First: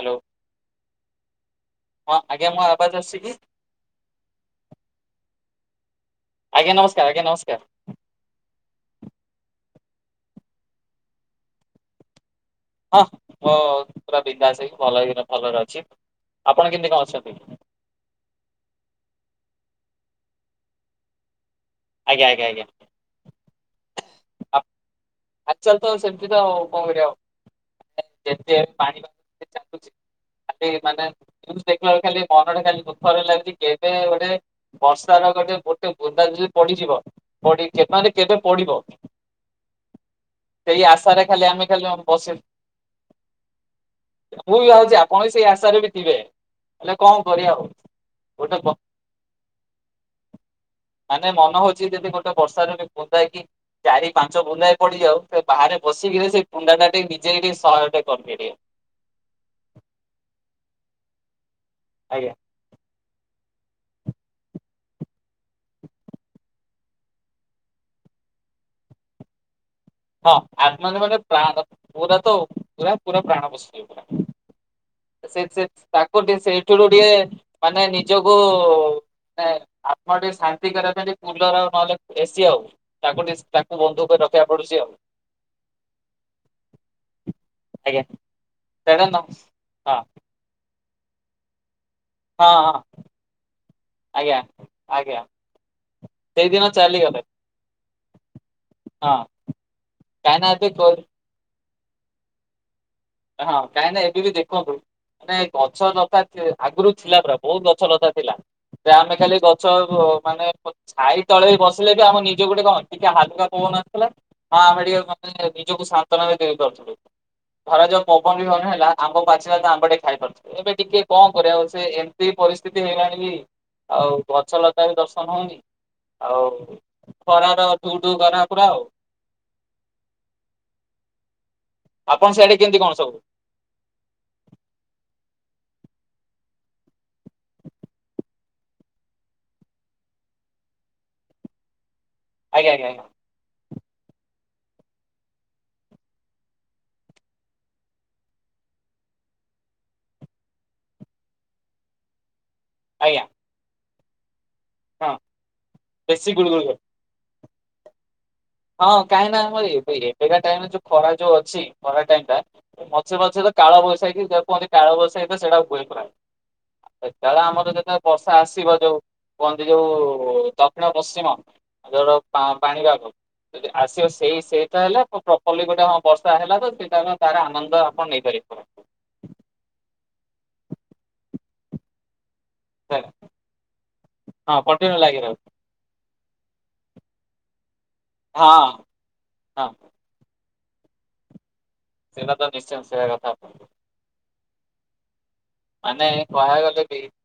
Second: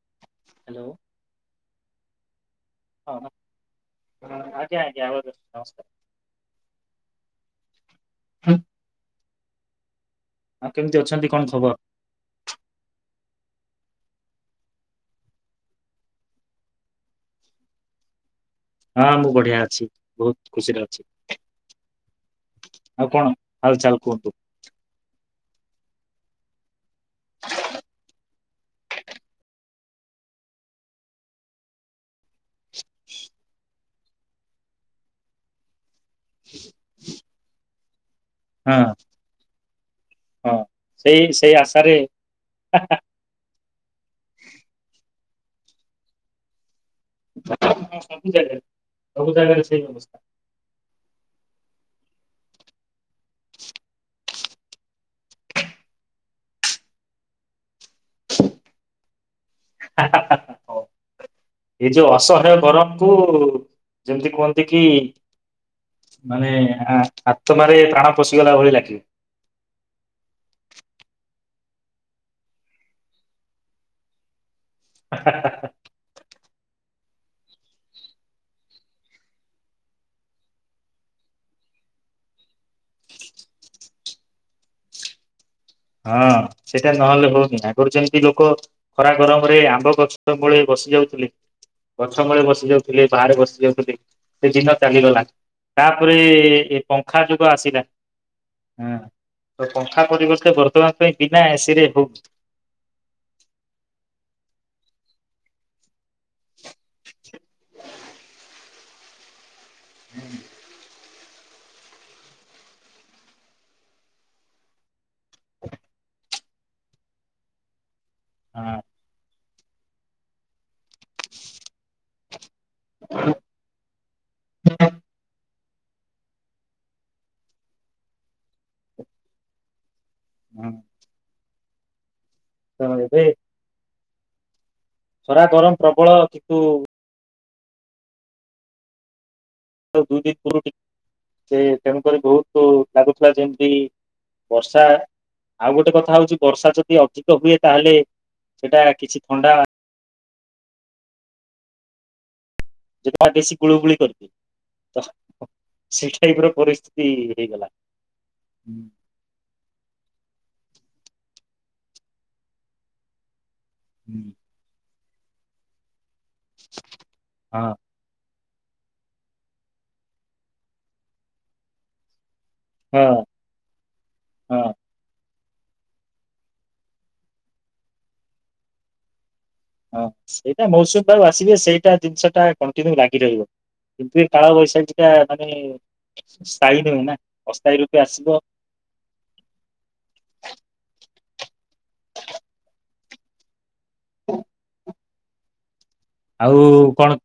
Hello. Hello. ହଁ ଆଜ୍ଞା। ମୋ ଆବାଜ ହଁ ଆସୁଛି କି? ହ ଆଜ୍ଞା ଆଜ୍ଞା ଆବା ନମସ୍କାର । ଆଜ୍ଞା ନମସ୍କାର ଆଜ୍ଞା ନମସ୍କାର। ଆଉ କେମିତି ଅଛନ୍ତି କଣ ଖବର? ହଁ ମୋ ପୁରା ବିନଦାସ ହେଇକି ଭଲ ଭଲରେ ଅଛି। ଆପଣ କେମିତି କଣ ଅଛନ୍ତି? ହଁ ମୁଁ ବଢିଆ ଅଛି ବହୁତ ଖୁସିରେ ଅଛି। ଆଜ୍ଞା ଆଜ୍ଞା ଆଜ୍ଞା ଆଉ କଣ ଆଉ ଚାଲ? କୁହନ୍ତୁ । ଆଜିକାଲି ତ ସେମିତି ତ ଆଉ କଣ କରିବା ଆଉ । ଯେତେ ପାଣି ଚା [unintelligible] ଖାଲି ମାନେ ଦେଖ ବେଳେ ଖାଲି ମନଟା ଖାଲି ଦୁଃଖର ଲାଗୁଚି କେବେ ଗୋଟେ ବର୍ଷା ର ଗୋଟେ ଗୋଟେ ବୁନ୍ଦା ଯଦି ପଡିଯିବ ପଡି ମାନ କେବେ ହଁ ପଡିବ? ହଁ। ସେଇ ଆଶାରେ ଖାଲି ସେଇ ଆମେ ଖାଲି ଆଶାରେ ବସ ମୁଁ ବି ଭାବୁଚି କଣ ସେଇ ଆଶାରେ ବି ଥିବେ ହେଲେ କଣ କରିବା ହ ହଁ, ସବୁ ଜାଗାରେ ଗୋଟେ ସବୁ ଜାଗାରେ ସେଇ ଅବସ୍ଥା ମାନେ ମନ ହଉଚି ଯଦି ଗୋଟେ ବର୍ଷା ର ବି ବୁନ୍ଦାଏ ବି ତ ଚାରି ପାଞ୍ଚ ବୁନ୍ଦାଏ ପଡିଯାଉ, ସେ ବାହାରେ ବସିକିରି ସେ ବୁନ୍ଦା ଟା ଟିକେ ନିଜେ ଟିକେ ସହାୟ ଟ କରିବେ ଟିକେ ହା ହା ହା ହା ହଁ । ଏଇ ଯଉ ଆଜ୍ଞା ଅସହାୟ ଗରମ୍ କୁ ଯେମିତି କୁହନ୍ତି କି ମାନେ ଆ ଆତ୍ମାରେ ପ୍ରାଣ ପଶିଗଲା ଭଳି ଲାଗେ। ହଁ ଆତ୍ମା ରେ ମାନେ ପ୍ରାଣ, ପୁରା ତ ପୁରା ପୁରା ପ୍ରାଣ ପଶିଯିବ ପୁରା । ସେ ସେ ସେ ତା ନ୍ତି ସେଇଠରୁୁ ଟିକେ ମାନେ ନିଜକୁ ଆତ୍ମା ଟିକେ ଶାନ୍ତି କରିବା ପାଇଁ ଟିକେ କୁଲର ଆଉ ନହେଲେ ଏସି ଆଉ ତାକୁ ଟିକ ତାକୁ ବନ୍ଧୁ କରି ରଖିବାକୁ ପଡୁଚି ଆଉ। ହଁ ସେଇଟା ନହେଲେ ହଉନି ଆଗରୁ ଆଜ୍ଞା ଯେମିତି ଲୋକ ସେଇଟା ଖରା ନ ଗରମ ରେ ଆମ୍ବ ହଁ ଗଛ ମୂଳେ ବସି ଯାଉ ଥିଲେ। ଗଛ ମୂଳେ ହଁ ବସି ହଁ ଯାଉଥିଲେ, ବାହାରେ ବସି ଯାଉଥିଲେ, ଆଜ୍ଞା। ସେ ଦିନ ଆଜ୍ଞା ଚାଲିିଗଲା। ତାପରେ ସେଇଦିନ ଏ ଚାଲିଗଲେ ପଙ୍ଖା ଯୁଗ ଆସିଲା। ହଁ ତ ପଙ୍ଖା କାହିଁକିନା ପରିବର୍ତ୍ତେ ବର୍ତ ତମ ଏବେ ପାଇଁ ବିନା ଏସିରେ ହଁ ହଁ କାହିଁକି ନା ଏବେ ବି ଦେଖନ୍ତୁ ମାନେ ଗଛ ଉ ଆଗରୁ ଥିଲା ପରା ବହୁତ ଗଛ ଲତା ଥିଲା । ବେ ଆମେ ଖାଲି ଗଛ ମାନେ ଛାଇ ତଳେ ବି ବସିଲେ ବି ଆମ ନିଜକୁ ଗୋଟେ କଣ ଟିକେ ହାଲୁକା ପଵନ ଆସୁଥିଲା ହଁ ଆମେ ଟିକେ ନିଜକୁ ସାନ୍ତୋନା ସେ କରୁଥିଲୁ ଭରାଜାଉ ପବନ ବି ନ ହଁ ହେଲା ଆମ୍ବ ପାଚି ସିରେ ଆମ୍ବ ଟେ ଖାଇପାରୁିଥିଲେ। ଏବେ ଟିକେ କଣ କରିବା ସେ ସେଇ ପରିସ୍ଥି ତି ହେଇଗଲାଣି କି ଆଉ ଗଛ ଲତା ବି ଦର୍ଶନ ହଉନି। ଆଉ ଖରାର ଢୁ ଢୁ ଖରା ପୁରା ଆଉ । ହଁ। ଆପଣ ସିଆଡେ କେମିତି ତ କଣ ସବୁ? ଏବେ ସରା ଗରମ ପ୍ରବଳ କିନ୍ତୁ ଦୁଇ ଦିନ ପୁର୍ବରୁ ଟିକେ ତେଣୁକରି ବହୁତ ଆଜ୍ଞା ଆଜ୍ଞା ଆଜ୍ଞା ଲାଗୁଥିଲା ଯେମିତି ବର୍ଷା ଆଉ ଗୋଟେ କଥା ହଉଚି ବର୍ଷା ଯଦି ଅଧିକ ହୁଏ ତାହେଲେ ସେଟା କିଛି ଥଣ୍ଡା ଆଜ୍ଞା ଯେହା ବେସି ଗୁଳୁଗୁଳି କର [inaudible] ତ, ହଁ ସେ ବେଶୀ ଟାଇପ ର ଗୁଳୁଗୁଳି ପରିସ୍ଥିତି ହେଇଗଲା। ହଁ କାଇ ନା ଆମ ଏବେ କା ଟାଇମ ଖରା ଯଉ ଅଛି ଖରା ଟାଇମ ଟା ମଝି ମଝିରେ କାଳ ବୈଶାଖୀ ଯେ କୁହନ୍ତି କାଳ ବୈ ଏବେ ସେଟାକୁ କୁହେ ପ୍ରାୟ। ସେତେଳେ ଆମର ହଁ ଯେତେବେଳେ ବର୍ଷ ଆସିବ ଯଉ କୁହନ୍ତି ଯଉ ଦକ୍ଷିଣ ପଶ୍ଚିମ ଯୋଉଟ ପା ପାଣି ହଁ ପାଗ ଯଦି ଆସିବ ସେଇ ହଁ। ସେଇଟା ହେଲେ ପ୍ର କଲି ଗୋଟେ ହଁ ବର୍ଷା ହେଲା ତ ସେଇଟା ହେ ତାର ଆନନ୍ଦ ଆପଣ ନେଇପାରିବେ। ହଁ ସେଇଟା ମୌସୁମୀ ବା ଆସିବେ ସେଇଟା ଜିନିଷ ଟା କଣ୍ଟିନ୍ୟୁ ହେଲା। ଲାଗି ରହିବ କିନ୍ତୁ ଏ ହଁ କଣ୍ଟିନ୍ୟୁ କାଳବୈଶାଖୀ ଟା ଲାଗି ରହିବ ମାନେ ସ୍ଥାୟୀ ନୁହେଁ ନା ଅସ୍ଥାୟୀ ର ହଁ ହଁ। [inaudible] ସେଇଟା ତ ନିଶ୍ଚୟ ସେଇବା କଥା। ହଁ। ମାନେ କହିବାକୁ ଆଉ ଗଲେ ବି କଣ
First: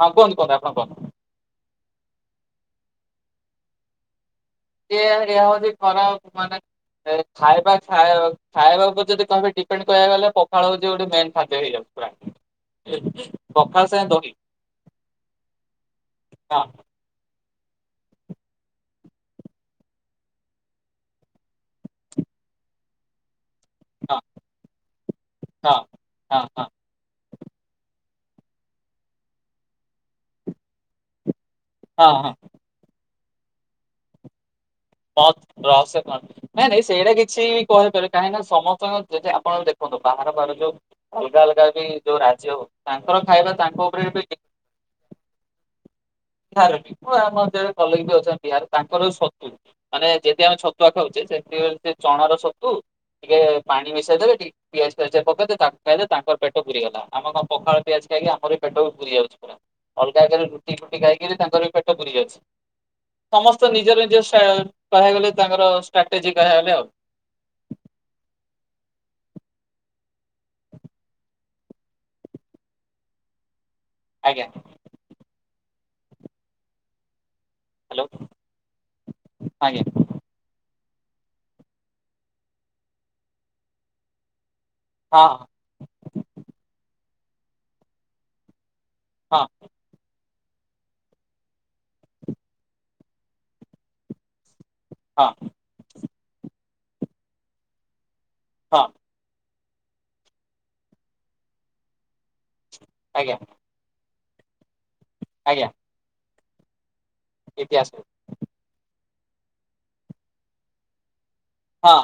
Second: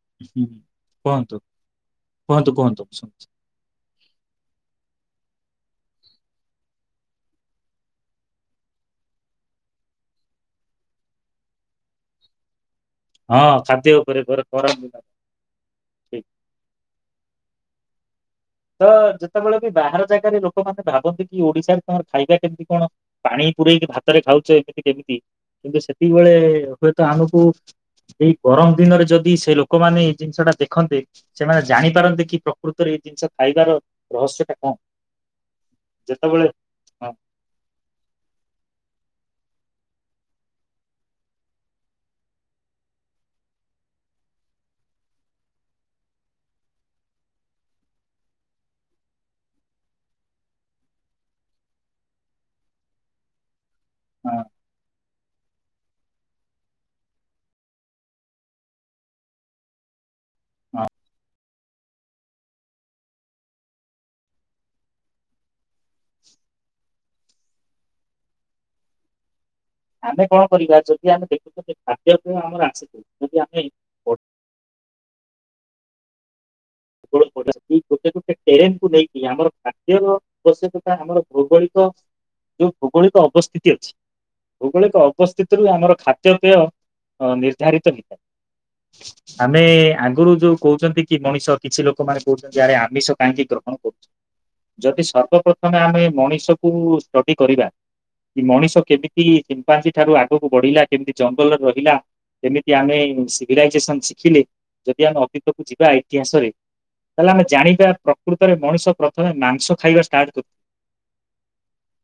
ହଁ କୁହନ୍ତୁ ହୁ କୁହନ୍ତୁ ଆପଣ କୁହନ୍ତୁ କୁହନ୍ତୁ କୁହନ୍ତୁୁ। [inaudible] ଏ ଏହା ହଉଚି ଖରାପ ମାନେ ଖାଇବା ଖାଇବା ଉପରେ ଯଦି କହିବେ ଡିପେଣ୍ଡ କକୁ ଗଲେ ପଖାଳ ହଉଛି ଗୋଟେ ମେନ୍ ଖାଦ୍ୟ ହେଇଯାଉ ପୁରା ହଁ ପଖାଳ ଖାଦ୍ୟ ସାଙ୍ଗେ ଉପରେ ଦହି ଘ କର ହଁ ତ ଯେତେବେଳେ ବି ବାହାର ଜାଗାରେ ଲୋକମାନେ ଭାବନ୍ତି କି ଓଡିଶାରେ ତମର ଖାଇବା କେମିତି କଣ ପାଣି ପୁରଇକି ହଁ ଭାତରେ ଖାଉଚେ ଏମିତି କେମିତି ହଁ। କିନ୍ତୁ ସେତିକ ବେଳେ ହଁ ହଁ ହୁଏତ ଆମକୁ ଏଇ ଗରମ ଦିନରେ ଯଦି ସେ ଲୋକମାନେ ଏଇ ଜିନିଷ ଟା ଦେଖନ୍ତେ ସେମାନେ ହଁ ଜାଣିପାରନ୍ତେ ହଁ କି ପ୍ରକୃତରେ ଜିନ ଖାଇବାର ରହସ୍ୟଟା କଣ? ର-ର-ରହସ୍ୟ କଣ? ଯେତେବେଳେ ନାଇଁ ନାଇଁ ହଁ ସେଇଟା କିଛି କହିପାରିବ କାହିଁକିନା ସମସ୍ତଙ୍କ ଯଦି ଆପଣ ଦେଖନ୍ତୁ ବାହାର ବାହାର ଯଉ ଅଲଗା ଅଲଗା ବି ଯୋଉ ରାଜ୍ୟ ତାଙ୍କର ଖାଇବା ତାଙ୍କ ଉପରେ ବି ବିହାର ବି ଆମ ଅଞ୍ଚଳ ରେ କଲେଜ ବି ଅଛନ୍ତି ବିହାର ତାଙ୍କର ସତୁ ମାନେ ଯଦି ଆମେ ଛତୁଆ ଖାଉଚେ ସେମିତି ସେ ଚଣାର ସତୁ ଟିକେ ପାଣି ମିଶେଇଦେବେ ହଁ ଟିକେ ପିଆଜ ଫିଆଜ ଟିକେ ପକେଇଦେ ତାକୁ ଖାଇଲେ ତାଙ୍କର ପେଟ ପୁରିଗଲା। ଆମ କଣ ପଖାଳ ପିଆଜ ଖାଇକି ଆମର ପେଟ ପୁରି ଯାଉଚି ପୁରା। ଅଲ୍ ଅଲଗା ଜାଗାରେ ରୁଟି ହଁ ଫୁଟି ଖାଇ ତାଙ୍କର ବି ପେଟ ପୁରି ଯାଉଚି। ସମସ୍ତେ ନିଜ ନିଜ ସା କହିବାକୁ ଗଲେ ତାଙ୍କର। ଷ୍ଟାଟେଜି କହିବାକୁ ଗଲେ ଆଉ। ଆମେ କଣ କରିବା ଯଦି ଆମେ ଦେଖୁଚନ୍ତି ଖାଦ୍ୟ ପାଇଁ ଆମର ଆସଛି ଯଦି ଆମେ ଆଜ୍ଞା। ବହୁତ୍ ବଢିଆ ସେ ଏଇ ହ୍ୟାଲୋ ଗୋଟେ ଗୋଟେ ଟେରନକୁୁ ନେଇକି ଆମର ଆଜ୍ଞା ଖାଦ୍ୟ ର ପୋଷକ ଆମର ଭୌଗୋଳିକ ଯୋଉ ଭୌଗୋଳିକ ଅବସ୍ଥିତି ଅଛି। ଭୌଗୋଳିକ ହଁ ଅବସ୍ଥିତିରୁ ଆମର ଖାଦ୍ୟପେୟ। ଅ ନିର୍ଦ୍ଧାରିତ ହେଇଥାଏ। ହଁ ଆମେ ଆଗରୁ ଯୋଉ କହୁଚନ୍ତି କି ମଣିଷ। କିଛି ଲୋକମାନେ କହୁଚନ୍ତି ଆରେ ଆମିଷ କାହିଁକି ଗ୍ରହଣ କରୁଚ? ଯଦି ହଁ ସର୍ବପ୍ରଥମେ ଆମେ ମଣିଷ କୁ ଷ୍ଟଡି କରିବା। ମଣିଷ ହଁ କେମିତି? ସିମ୍ପାଜି ଠାରୁ ଆଗକୁ ବଢିଲା କେମିତି ଜଙ୍ଗଲରେ ରହିଲା। ଯେମିତି ଆମେ ଆଜ୍ଞା ସିଭିଲାଇଜେସନ ଶି ଖିଲି। ଯଦି ଆମେ ଅତୀତକୁ ଆଜ୍ଞା ଯିବା ଇତିହାସରେ ତାହେଲେ ଆମେ ଜାଣିବା ଇତିହାସ ପ୍ରକୃତରେ ମଣିଷ ପ୍ର ତମେ ମାଂସ ଖାଇବା ଷ୍ଟାର୍ଟ କରୁ। ହଁ।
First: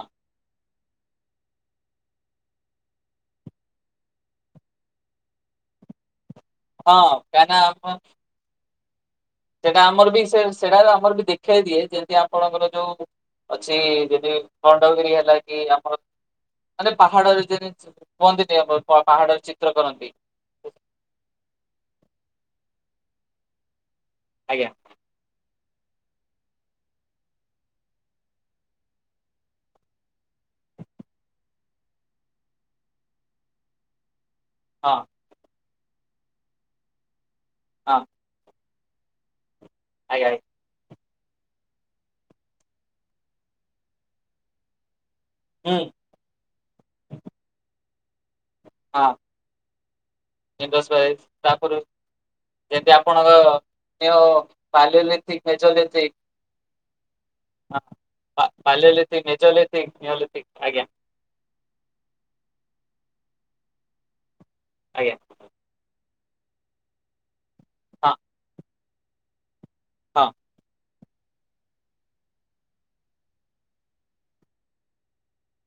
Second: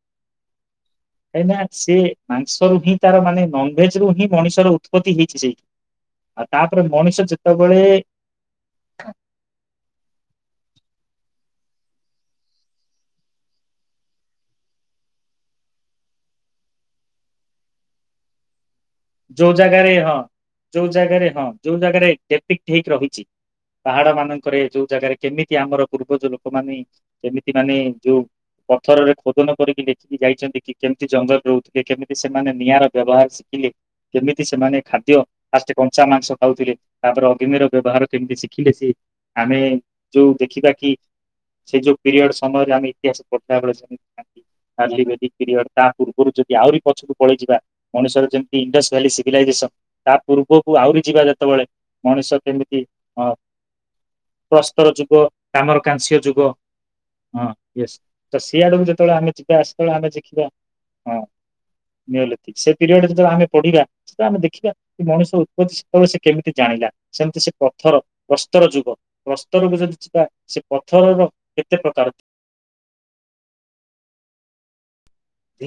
କାଇଁନା ସେ ମାଂସ ରୁ ହିଁ ତାର ମାନେ ନନଭେଜ ରୁ ହିଁ ମଣିଷର ଉତ୍ପତ୍ତି ହେଇଛି ସେଇଠି। ଆଉ ତାପରେ ହଁ ମଣିଷ କାହିଁକିନା ଯେତେବେଳେ ଆମ ହଁ। ସେଟା ଆମର ବି ସେ ସେଟାର ଆମର ବି ଦେଖେଇ ଦିଏ ଯେମିତି ଆପଣଙ୍କର ଯଉ ଅଛି ଯେମତି ଖଣ୍ଡଗିରି ହେଲା କି ଆମର ମାନେ ପାହାଡରେ ଯେ କୁହନ୍ତିନି ଆମର। ପାହାଡର ଯଉ ଚିତ୍ର ଜାଗାରେ କରନ୍ତି। ହଁ ଯଉ ଜାଗାରେ ହଁ ଯଉ ଜାଗାରେ କେ ଠିକ୍ ଠିକ୍ ରହିଚି। ପାହାଡ ମାନଙ୍କରେ ଆଜ୍ଞା ଯଉ ଜାଗାରେ କେମିତି କି ଆମର ପୂର୍ବ ଯ ଲୋକମାନେେ କେମିତି ମାନେ ଯଉ ପଥରରେ ଖୋଦନ କରିକି ଦେେଖିକି ଯାଇଛନ୍ତି କି କେମିତି ଜଙ୍ଗଲରେ ରହୁଥିଲେ କେମିତି ସେମାନେ ନିଆଁର ବ୍ୟବହାର ଶିଖିଲେ କେମିତି ସେମାନେ ହଁ ଖାଦ୍ୟ ଫାଷ୍ଟ କଞ୍ଚା ମାଂସ ଖାଉଥିଲେ ତାପରେ ଗିନିର ହଁ ବ୍ୟବହାର କେମିତି ସି ଠିକ ଅଛି। ଆମେ ଯଉ ଆଜ୍ଞା ଦେଖିବା କି ସେ ଯଉ ପିରିୟଡ ସମୟରେ ଆମେ ଇତିହାସ ପଢଥିଲା ବଳେ [unintelligible] ପିରିୟଡ୍ ହୁଁ ତା ପୂର୍ବରୁ ଯଦି ଆହୁରି ପଛକୁ ପଳେଇଯିବା ମଣିଷର ଯେ ଇଣ୍ଡସ ହଁ ଭାଲି ସିଭିଲାଇଜେସନ ତା ପୂର୍ବକୁ ଇଣ୍ଡସ୍ ଆହୁରି ଭ୍ୟାଲି। ଯିବା ଯେତେବେଳେ ତାପରେ ମଣିଷ କେମିତି ଯେମିତି ଆପଣଙ୍କ ଅ ନିଓ ପ୍ରସ୍ତର ଯୁଗ ପାଲିଓଲିଥିକ କାମର ମେଜୋଲିଥିକ କାଂସ୍ୟ ଯୁଗ ହଁ। ୟେସ ତ ପା ସି ଆଡକୁ ଯେତେଳେ ପାଲିଓଲିଥିକ ଆମେ ଯିବା ମେଜୋଲିଥିକ ସେତବେଳେ ଆମେ ଦେଖିବା ନିଓଲିଥିକ ଆଜ୍ଞା ହଁ ସେ ପିରିୟଡ଼ ରେ ଯେତେବେଳେ ଆମେ ପଢିବା ସେ ଆମେ ଦେଖିବା ଶିକ୍ ବା କି ଆଜ୍ଞା ମଣିଷ ଉତ୍ପତ୍ତି ବଳୁ ସେ କେମିତି ଜାଣିଲା, ସେମିତି ସ ପଥର ହଁ ବସ୍ତର ଯୁଗ ବସ୍ ଯଦି ହଁ ସେ ଥରର କେତେ ପ୍ରକାର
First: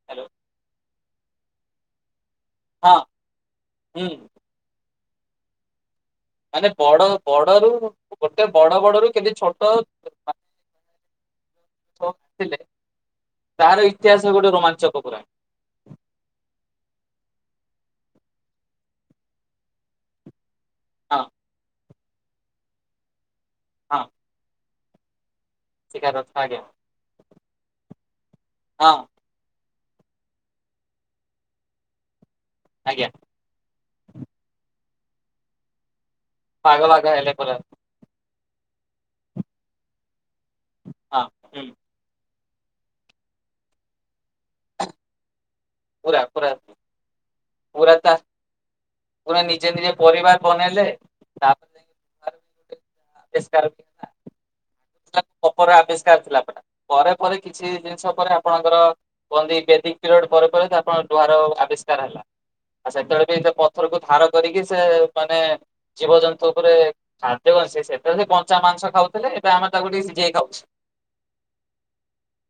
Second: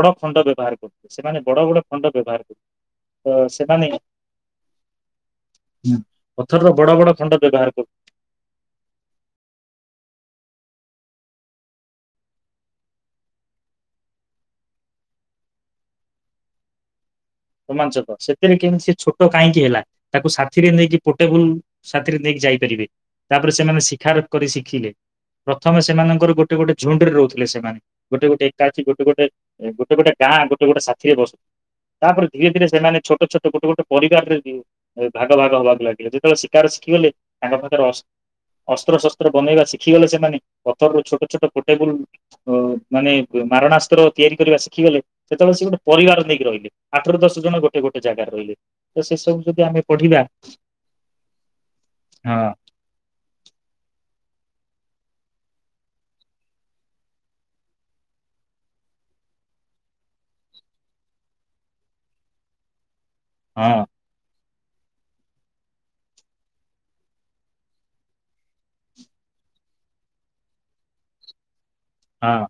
ବଡ଼ ହ୍ୟାଲୋ ଖଣ୍ଡ ବ୍ୟବହାର କରୁ। ସେମାନେ ବଡ ବଡ ଖଣ୍ଡ ବ୍ୟବହାର ହଁ ତ ସେଟା ନେଇ ହୁଁ ମାନେ ବଡ ଖଣ୍ଡ ବଡରୁ ବ୍ୟବହାର କରୁ ଗୋଟେ ବଡ ବଡରୁ କେନ୍ତି ଛୋଟ ଥିଲେ ତହାର ଇତିହାସ ଗୋଟେ ରୋମାଞ୍ଚକ ପା ରୋମାଞ୍ଚକ ସେଥିରେ କେମତି ସେ ଛୋଟ କାହିଁକି ହେଲା ତାକୁ ସେଥିରେ ନେଇକି ହଁ ପୋଟେବଲ ସାଥିରେ ନେଇକି ଯାଇପାରିବେ ତାପରେ ସେମାନେ ହଁ ଶିଖାରତ୍ କରି ଶିଖିଲେ ପ୍ରଥମେ ଶିକାର ରଥ ସେମାନଙ୍କର ଗୋଟେ ଆଜ୍ଞା ଗୋଟେ ଝୁଣ୍ଡରେ ରହୁ ଲେ ସେମାନେ ଗୋଟେ ଗୋଟେ ଏକା ଅଛି ହଁ ଗୋ ଗୋଟେ ଗୋଟେ ଗୋଟେ ଗାଁ ଗୋଟେ ଗୋଟେ ସାଥିରେ ବସୁ ତାପରେ ଧୀରେ ଧୀରେ ସେମାନେ ଆଜ୍ଞା ଛୋଟ ଛୋଟ ଗୋଟେ ଗୋଟେ ପରିବାରରେ ଦିଏ। ଭାଗ ଭାଗ ହବାକୁ ଲାଗିଲେ ଯେ କେତେବେଳେ ଶିକାର ପାଗଳ ଆଗ ଶିଖିଗଲେ ହେଲେ ପୁରା ତାଙ୍କ ପାଖରେ ଅ ଅସ୍ତ୍ର ଶସ୍ତ୍ର ବନେଇବା ଶିଖିଗଲେ ସେମାନେ ପଥର ହଁ ଛୋଟ ଛୋଟ ହୁଁ ଗୋଟେବୁଲ ମାନେ ମାରଣାସ୍ତ୍ର ତିଆରି କରିବା ଶିଖିଗଲେ ଯେତେଳେ ସେ ଗୋଟେ ପୁରା ପରିବାର ନେଇକି ପୁରା ରହିଲେ। ଆଠର ଦଶ ଜଣ ଗୋଟେ ଗୋଟେ ଜାଗାରେ ରହିଲେ। ତ ସେ ସବୁ ପୁଣି ଯଦି ନିଜେ ଆମେ ନିଜେ ପଢିବା ପରିବାର ବନେଇଲେ ତାପ ତା ହଁ କପର ଆବିଷ୍କାର ଥିଲା ପା ପରେ ପରେ କିଛି ଜିନିଷ ପରେ ଆପଣଙ୍କର ପରେ ପରେ ଆପଣଙ୍କ ଡୁଆର ଆବିଷ୍କାର ହେଲା। ଆଉ ସେତେବେଳେ ବି ସେ ହଁ ପଥରକୁ ଧାର କରିକି ସେ ମାନେ ଜୀବଜନ୍ତୁ ଉପରେ ଖାଦ୍ୟ ଅ ସେ ସେଥି ସେ କଞ୍ଚା ମାଂସ ଖାଉଥିଲେ ମ ତା ଗୋଠିକ ଯ କାଉଛି ହୁଁ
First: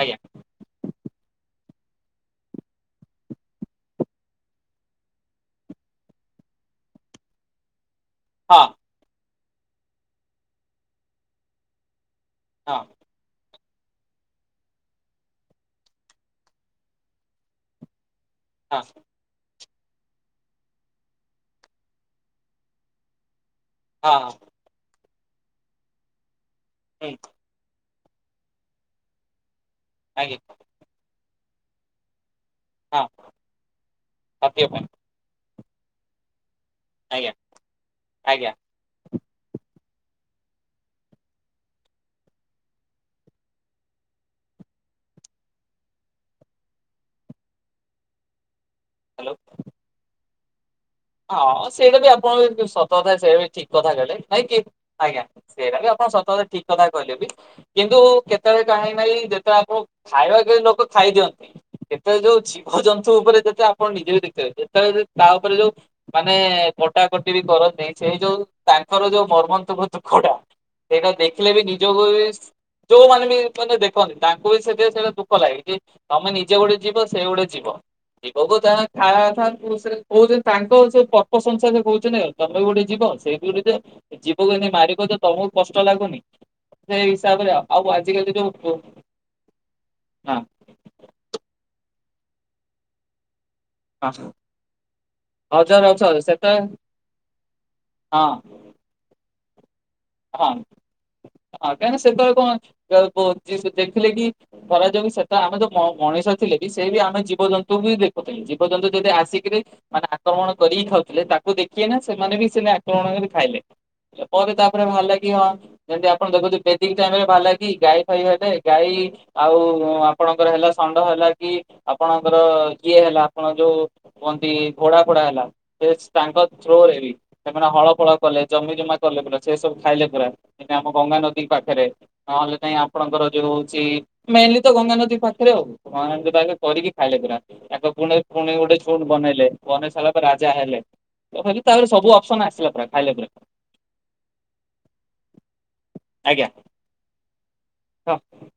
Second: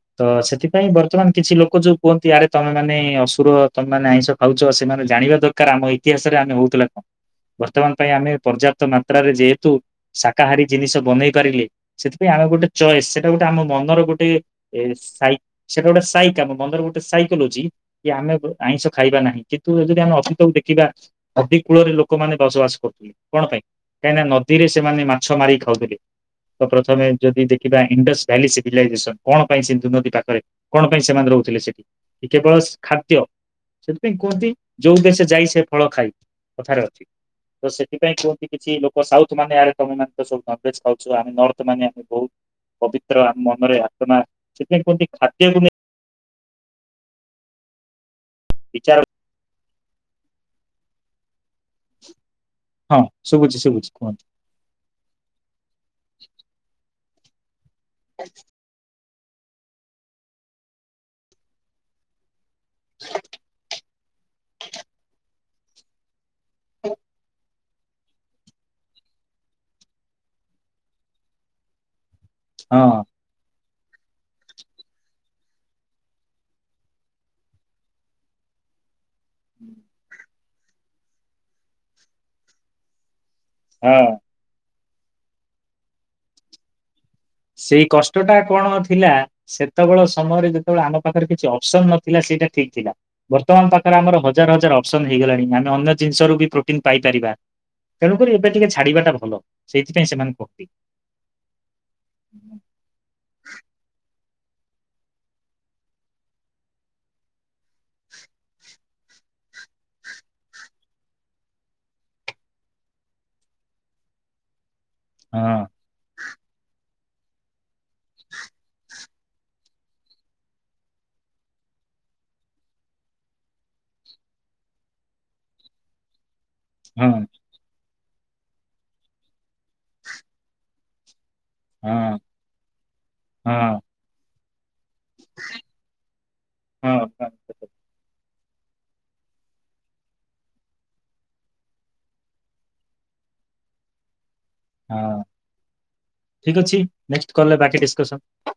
ଆଜ୍ଞା ତ ସେଥିପାଇଁ ବର୍ତ୍ତମାନ କିଛି ଲୋକ ଲୋକ ଯୋଉ କୁହନ୍ତି ଆରେ ତମେ ମାନେ ଅସୁର ତମୋନେ ଆଇଁଷ ଖାଉଛ ସେମାନେ ଜାଣିବା ଦରକାର ଆମ ଇତିହାସରେ ଆମେ ହଉଥିଲା କଣ ବର୍ତ୍ତମାନ ପାଇଁ ହଁ। ଆମେର୍ଯପ୍ତ ମାତ୍ରାରେ ଯେହତ ଶାକାହାରୀ ଜିନିଷ ବନେଇ ପାରିଲେ। ସେଥିପାଇଁ ଆମେ ଗୋଟେ ହଁ ଚଏସ ଆମ ମନର ଗୋଟେ ସାଇ ସେଇଟା ଗୋଟେ ସାଇକ୍ ଆମ ମନର ଗୋଟେ ସାଇକୋଲୋଜି କି ଆମେ ହଁ ଆଇଁଷ ଖାଇବା ନାହିଁ କି? ତୁ ଯଦି ଆମେ ଅସତକୁ ଦେଖିବା ନଦି କୂଳରେ ଲୋକମାନେ ବସବାସ କରୁଥିଲେ। କଣ ପାଇଁ କାହିଁକି ହଁ ନା ହଁ ନଦୀରେ ସେମାନେ ମା ମାଛ ମାରିକି ଖାଉଥିଲଥିଲେ। ତ ପ୍ରଥମେ ଯଦି ଦେଖିବା। ଇଣ୍ଡସ୍ ଭ୍ୟାଲି ସିଭିଲାଇଜେସନ କଣ? ପାଇଁ ସିନ୍ଧୁ ନଦୀ ଆଜ୍ଞା ପାଖରେ କଣ ପାଇଁ ସେମାନେ ରହୁ ଥିଲେ ସେଠି। କେବଳ ହଁ ଖାଦ୍ୟ ସେଥିପାଇଁ କୁହନ୍ତି ସତ୍ୟ ପାଇଁ ଯୋଉ ଦେଶ ଯାଇ ସେ ଫଳ ଖାଇ କଥାରେ ଅଛି ଆଜ୍ଞା ତ ସେଥିପାଇଁ କୁହନ୍ତି ଆଜ୍ଞା କିଛି ଲୋକ ସାଉଥ ମାନେ ଆର [unintelligible] ଖାଉଛୁ ଆମେ ନଥ ମାନେ ଆମେ ବହୁତ ପବିତ୍ର ଆମ ମନରେ ଆଥନା ସେଥିପାଇଁ କୁହନ୍ତି ଖାଦ୍ୟକୁ ନେଇ ବିଚାର ହ୍ୟାଲୋ ହଁ ସେଟା ବି ଆପଣ ସତ ହଁ କଥା ସେଇଟା ବି ଶୁଭୁଛି ଠିକ ଶୁଭୁଛି କଥା କହିଲେ କୁହନ୍ତୁ ନାଇଁ କି ଆଜ୍ଞା ସେଇଟା ବି ଆପଣ ସତ କତା ଠିକ କଥା କହିଲେ ବି କିନ୍ତୁ କେତେବେଳେ କାହିଁ ନାଇଁ ଯେତେବେଳେ ଆପଣ ଖାଇବା କେ ଲୋକ ଖାଇଦିଅନ୍ତି। ଯେତେବେଳେ ଯୋଉ ଅଛି ଭଜନ୍ତୁ ଉପରେ ଯେତେ ଆପଣ ନିଜେ ବି ଦେଖିଥିବେ ଯେତେବେଳେ ତା ଉପରେ ଯୋଉ ମାନେ କଟାକଟି ବି କରନ୍ ସେଇ ଯୋଉ ତାଙ୍କର ଯୋଉ ମର୍ମନ୍ତକ ଦୁଃଖ ଟା ସେଇଟା ଦେଖିଲେ ବି ନିଜକୁ ବି ହଁ ଯଉ ମାନେ ବି ମାନେ ଦେଖନି ତାଙ୍କୁ ବି ସେ ସେଇଟା ଦୁଃଖ ଲାଗେ। ତମେ ନିଜେ ଗୋଟେ ଜିବ ସେଇ ଗୋଟେ ଜିବ ଜିବକୁ ତା [unintelligible] ପା ସେ ପର୍ପ ସଂସାର କହୁଛ ନାଇ ଆଉ ତମ ବି ଗୋଟେ ଜିବ ସେଇ ହଁ [unintelligible] ଜିବକୁ ଏମିତି ମାରି କଛ ତମକୁ କଷ୍ଟ ଲାଗୁନି। ସେ ହିସାବରେ ଆଉ ସେଇ ଆଉ କଷ୍ଟ ଆଜିକାଲି ଟା ଯୋଉ କଣ ହଁ ଥିଲା। ସେତେବେଳେ ସମୟରେ ଯେତେବେଳେ ଆମ ପାଖରେ କିଛି ଅପସନ ନ ଥିଲା ସେଇଟା ଠିକ୍ ଥିଲା। ବର୍ତ୍ତମାନ ପାଖରେ ଆମର ହଁ ହଜାର ହଜାର ଅପସନ୍ ହେଇଗଲାଣି। ଆମେ ହଜାର ଅନ୍ୟ ଅଛ ଜିନିଷରୁ ବି ସେତେବେଳେ ପ୍ରୋଟିନ୍ ପାଇପାରିବା। ତେଣୁକରି ହଁ ଏବେ ଟିକେ ଛାଡ଼ିବାଟା ଭଲ। ସେଇଥିପାଇଁ ସେମାନ ହଁ କଟି ହଁ କାହିଁକିନା ସେତେବେଳେ କଣ [unintelligible] ଦେଖିଲେ କି କରାଯୋଉ ସେଟା ଆମେ ଯୋଉ ମଣିଷ ଥିଲେ ବି ସେ ବି ଆମେ ଜୀବଜନ୍ତୁଙ୍କୁ ବି ଦେଖୁଥିଲେ ଜୀବଜନ୍ତୁ ଯଦି ଆସିକିରି ମାନେ ଆକ୍ରମଣ କରିକି ଖାଉଥିଲେ ତାକୁ ଦେଖିେ ନା ସେମାନେ ବି ସେ ଆକ୍ରମଣ କରି ଖାଇଲେ। ପରେ ତା ଭଲ ଲାଗି ହଁ ଯେମିତି ଆପଣ ଦେଖୁଥିବେ ଠିକ ଟାଇମ ରେ ବାହାରିଲା କି ଗାଈ ଖାଇବାଟେ ଗାଈ ଆଉ ଆପଣଙ୍କର ହେଲା ଷଢ ହେଲା କି ଆପଣଙ୍କର ଇଏ ହେଲା ଆପଣ ଯୋଉ କୁହନ୍ତି ଘୋଡା ଫୋଡା ହେଲା ସେ ତାଙ୍କ ଥ୍ରୁ ରେ ବି ହଁ ସେମାନେ ହଳ ହଳ କଲେ ଜମି ଜମା କଲେ ପୁରା ସେ ସବୁ ଖାଇଲେ ପରା ଏବେ ଆମ ଗଙ୍ଗା ନଦୀ ପାଖରେ ହଁ ନହେଲେ ନାଇ ଆପଣଙ୍କର ଯୋଉ ହଉଛି ହଁ ମେନଲି ତ ଗଙ୍ଗ ନଦୀ ପାଖରେ ଆଉ। ହଁ ଏମିତି କରିକି ଖାଇଲେ ହଁ ପୁରା। ପୁଣି ଗୋଟେ ସୁଟ ବନେଇଲେ। ବନେଇ ସାରିଲା ପରେ ରାଜା ହେଲେ ତ କହିଲି ସବୁ ଅପସନ ଆସିଲା ପୁରା ଖାଇଲେ ପୁରା। ହଁ ଆଜ୍ଞା ଠିକ ଅଛି ନ କଲେ ବାକି ଡିସ୍କସନ୍।